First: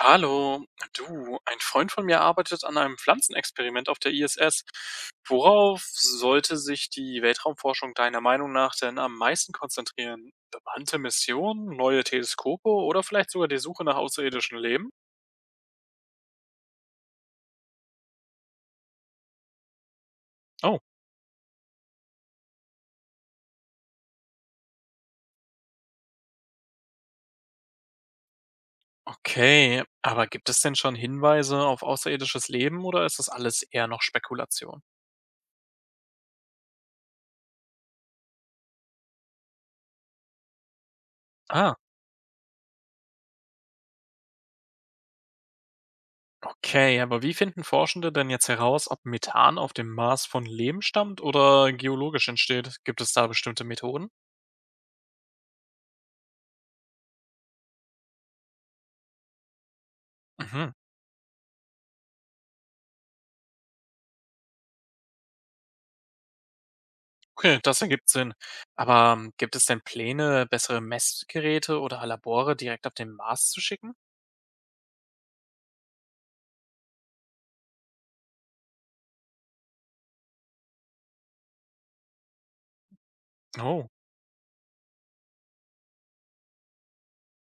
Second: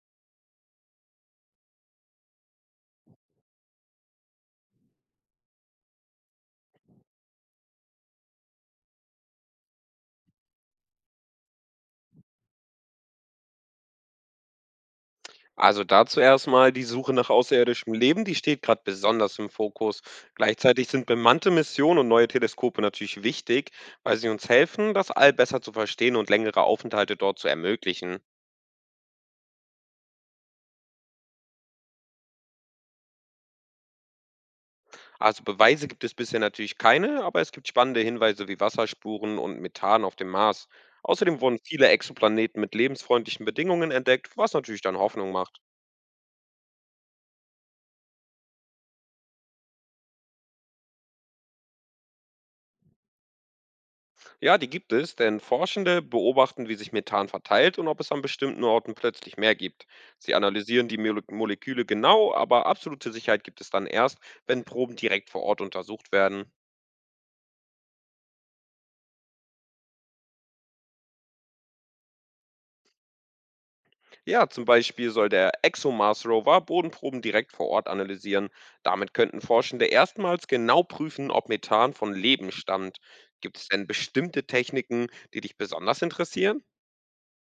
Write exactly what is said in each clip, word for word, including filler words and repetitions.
Hallo, du, ein Freund von mir arbeitet an einem Pflanzenexperiment auf der I S S. Worauf sollte sich die Weltraumforschung deiner Meinung nach denn am meisten konzentrieren? Bemannte Missionen, neue Teleskope oder vielleicht sogar die Suche nach außerirdischem Leben? Also dazu erstmal die Suche nach außerirdischem Leben, die steht gerade besonders im Fokus. Oh, Gleichzeitig sind bemannte Missionen und neue Teleskope natürlich wichtig, weil sie uns helfen, das All besser zu verstehen und längere Aufenthalte dort zu ermöglichen. okay. Aber gibt es denn schon Hinweise auf außerirdisches Leben oder ist das alles eher noch Spekulation? Also Beweise gibt es bisher natürlich keine, aber es gibt spannende Hinweise wie Wasserspuren und Methan auf dem Mars. Außerdem wurden Ah, viele Exoplaneten mit lebensfreundlichen Bedingungen entdeckt, was natürlich dann Hoffnung macht. okay. Aber wie finden Forschende denn jetzt heraus, ob Methan auf dem Mars von Leben stammt oder geologisch entsteht? Gibt es da bestimmte Methoden? Ja, die gibt es, denn Forschende beobachten, wie sich Methan verteilt und ob es an bestimmten Orten plötzlich mehr gibt. Sie Mhm. analysieren die Mole- Moleküle genau, aber absolute Sicherheit gibt es dann erst, wenn Proben direkt vor Ort untersucht werden. Okay, das ergibt Sinn. Aber ähm, gibt es denn Pläne, bessere Messgeräte oder Labore direkt auf den Mars zu schicken? Ja, zum Beispiel soll der ExoMars-Rover Bodenproben direkt vor Ort analysieren. Damit könnten Forschende erstmals genau prüfen, ob Methan von Leben stammt. Gibt es denn Oh. bestimmte Techniken, die dich besonders interessieren?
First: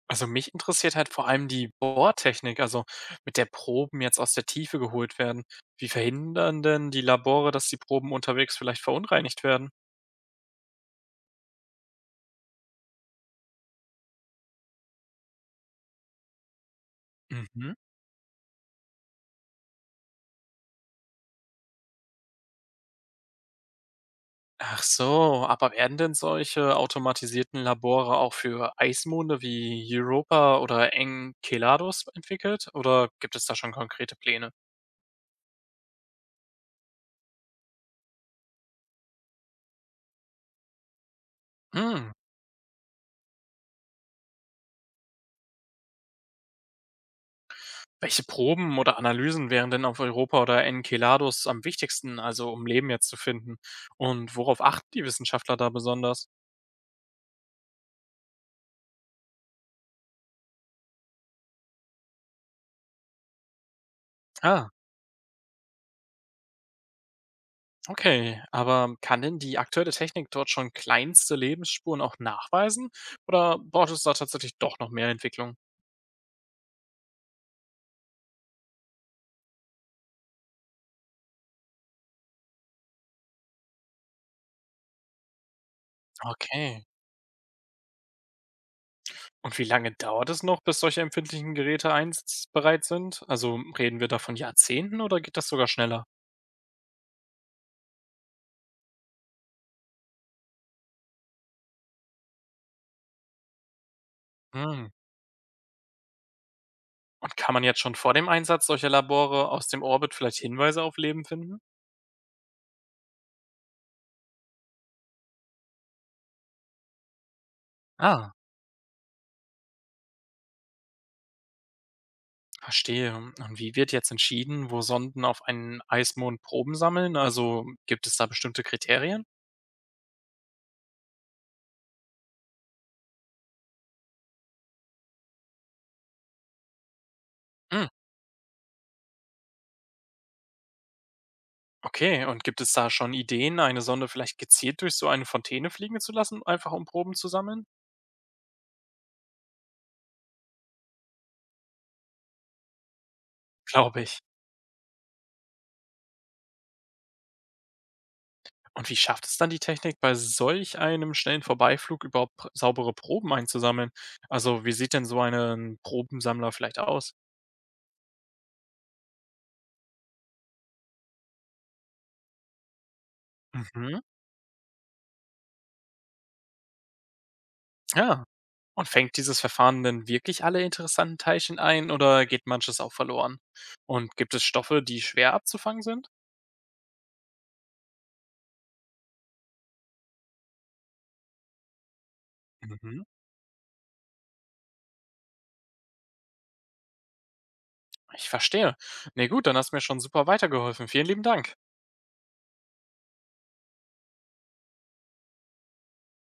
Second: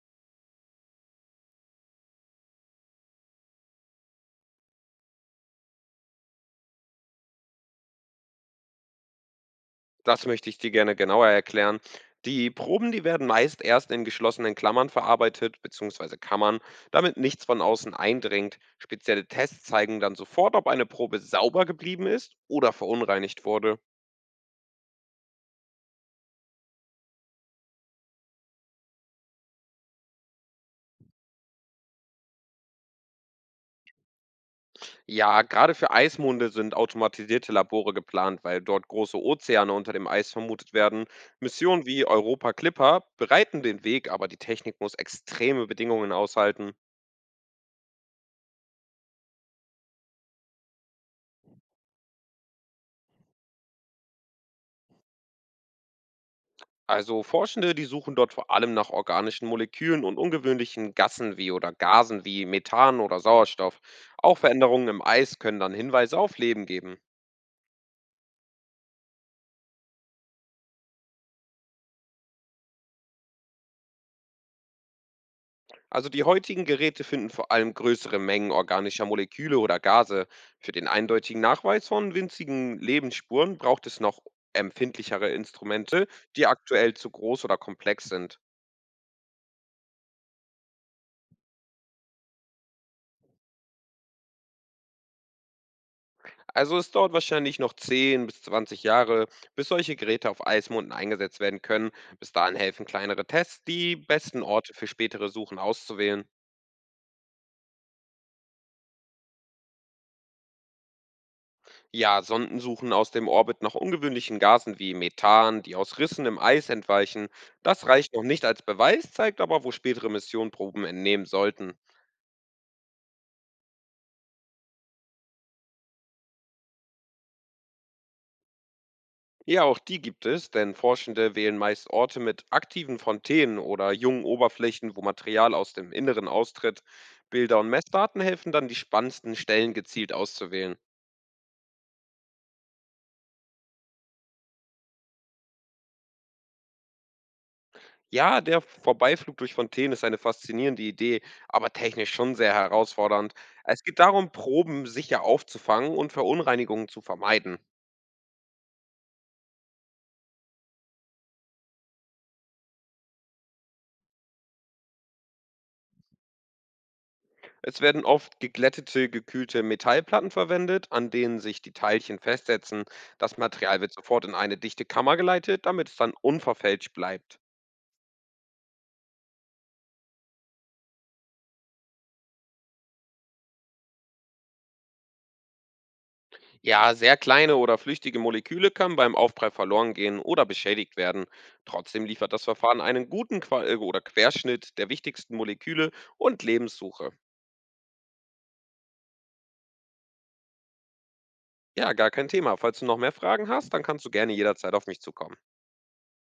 Also mich interessiert halt vor allem die Bohrtechnik, also mit der Proben jetzt aus der Tiefe geholt werden. Wie verhindern denn die Labore, dass die Proben unterwegs vielleicht verunreinigt werden? Das möchte ich dir gerne genauer erklären. Die Proben, die werden meist erst in geschlossenen Klammern verarbeitet bzw. Kammern, damit nichts von Mhm. außen eindringt. Spezielle Tests zeigen dann sofort, ob eine Probe sauber geblieben ist oder verunreinigt wurde. Ach so, aber werden denn solche automatisierten Labore auch für Eismonde wie Europa oder Enceladus entwickelt? Oder gibt es da schon konkrete Pläne? Ja, gerade für Eismonde sind automatisierte Labore geplant, weil dort große Ozeane unter dem Eis vermutet werden. Missionen wie Hm, Europa Clipper bereiten den Weg, aber die Technik muss extreme Bedingungen aushalten. welche Proben oder Analysen wären denn auf Europa oder Enceladus am wichtigsten, also um Leben jetzt zu finden? Und worauf achten die Wissenschaftler da besonders? Also Forschende, die suchen dort vor allem nach organischen Molekülen und ungewöhnlichen Gassen wie oder Gasen wie Methan oder Sauerstoff. Auch Ah, Veränderungen im Eis können dann Hinweise auf Leben geben. okay. Aber kann denn die aktuelle Technik dort schon kleinste Lebensspuren auch nachweisen? Oder braucht es da tatsächlich doch noch mehr Entwicklung? Also die heutigen Geräte finden vor allem größere Mengen organischer Moleküle oder Gase. Für den eindeutigen Nachweis von winzigen Lebensspuren braucht es noch empfindlichere Instrumente, die Okay. aktuell zu groß oder komplex sind. Und wie lange dauert es noch, bis solche empfindlichen Geräte einsatzbereit sind? Also reden wir da von Jahrzehnten oder geht das sogar schneller? Also es dauert wahrscheinlich noch zehn bis zwanzig Jahre, bis solche Geräte auf Eismonden eingesetzt werden können. Bis dahin helfen kleinere Tests, die besten Orte für Hm. spätere Suchen auszuwählen. Und kann man jetzt schon vor dem Einsatz solcher Labore aus dem Orbit vielleicht Hinweise auf Leben finden? Ja, Sonden suchen aus dem Orbit nach ungewöhnlichen Gasen wie Methan, die aus Rissen im Eis entweichen. Das reicht noch Ah, nicht als Beweis, zeigt aber, wo spätere Missionen Proben entnehmen sollten. verstehe. Und wie wird jetzt entschieden, wo Sonden auf einen Eismond Proben sammeln? Also gibt es da bestimmte Kriterien? Ja, auch die gibt es, denn Forschende wählen meist Orte mit aktiven Fontänen oder jungen Oberflächen, wo Material aus dem Inneren austritt. Bilder und Hm, Messdaten helfen dann, die spannendsten Stellen gezielt auszuwählen. okay. Und gibt es da schon Ideen, eine Sonde vielleicht gezielt durch so eine Fontäne fliegen zu lassen, einfach um Proben zu sammeln? Ja, der Vorbeiflug durch Fontänen ist eine faszinierende Idee, aber technisch schon sehr herausfordernd. Es geht Glaube ich. darum, Proben sicher aufzufangen und Verunreinigungen zu vermeiden. Und wie schafft es dann die Technik, bei solch einem schnellen Vorbeiflug überhaupt pr- saubere Proben einzusammeln? Also wie sieht denn so ein Probensammler vielleicht aus? Es werden oft geglättete, gekühlte Metallplatten verwendet, an denen sich die Teilchen festsetzen. Das Material wird Mhm. sofort in eine dichte Kammer geleitet, damit es dann unverfälscht bleibt. Ja, und fängt dieses Verfahren denn wirklich alle interessanten Teilchen ein oder geht manches auch verloren? Und gibt es Stoffe, die schwer abzufangen sind? Ja, sehr kleine oder flüchtige Moleküle können beim Aufprall verloren gehen oder beschädigt werden. Trotzdem liefert das Verfahren Mhm. einen guten Qua äh, oder Querschnitt der wichtigsten Moleküle und Lebenssuche. Ich verstehe. Nee, gut, dann hast du mir schon super weitergeholfen. Vielen lieben Dank. Ja, gar kein Thema. Falls du noch mehr Fragen hast, dann kannst du gerne jederzeit auf mich zukommen.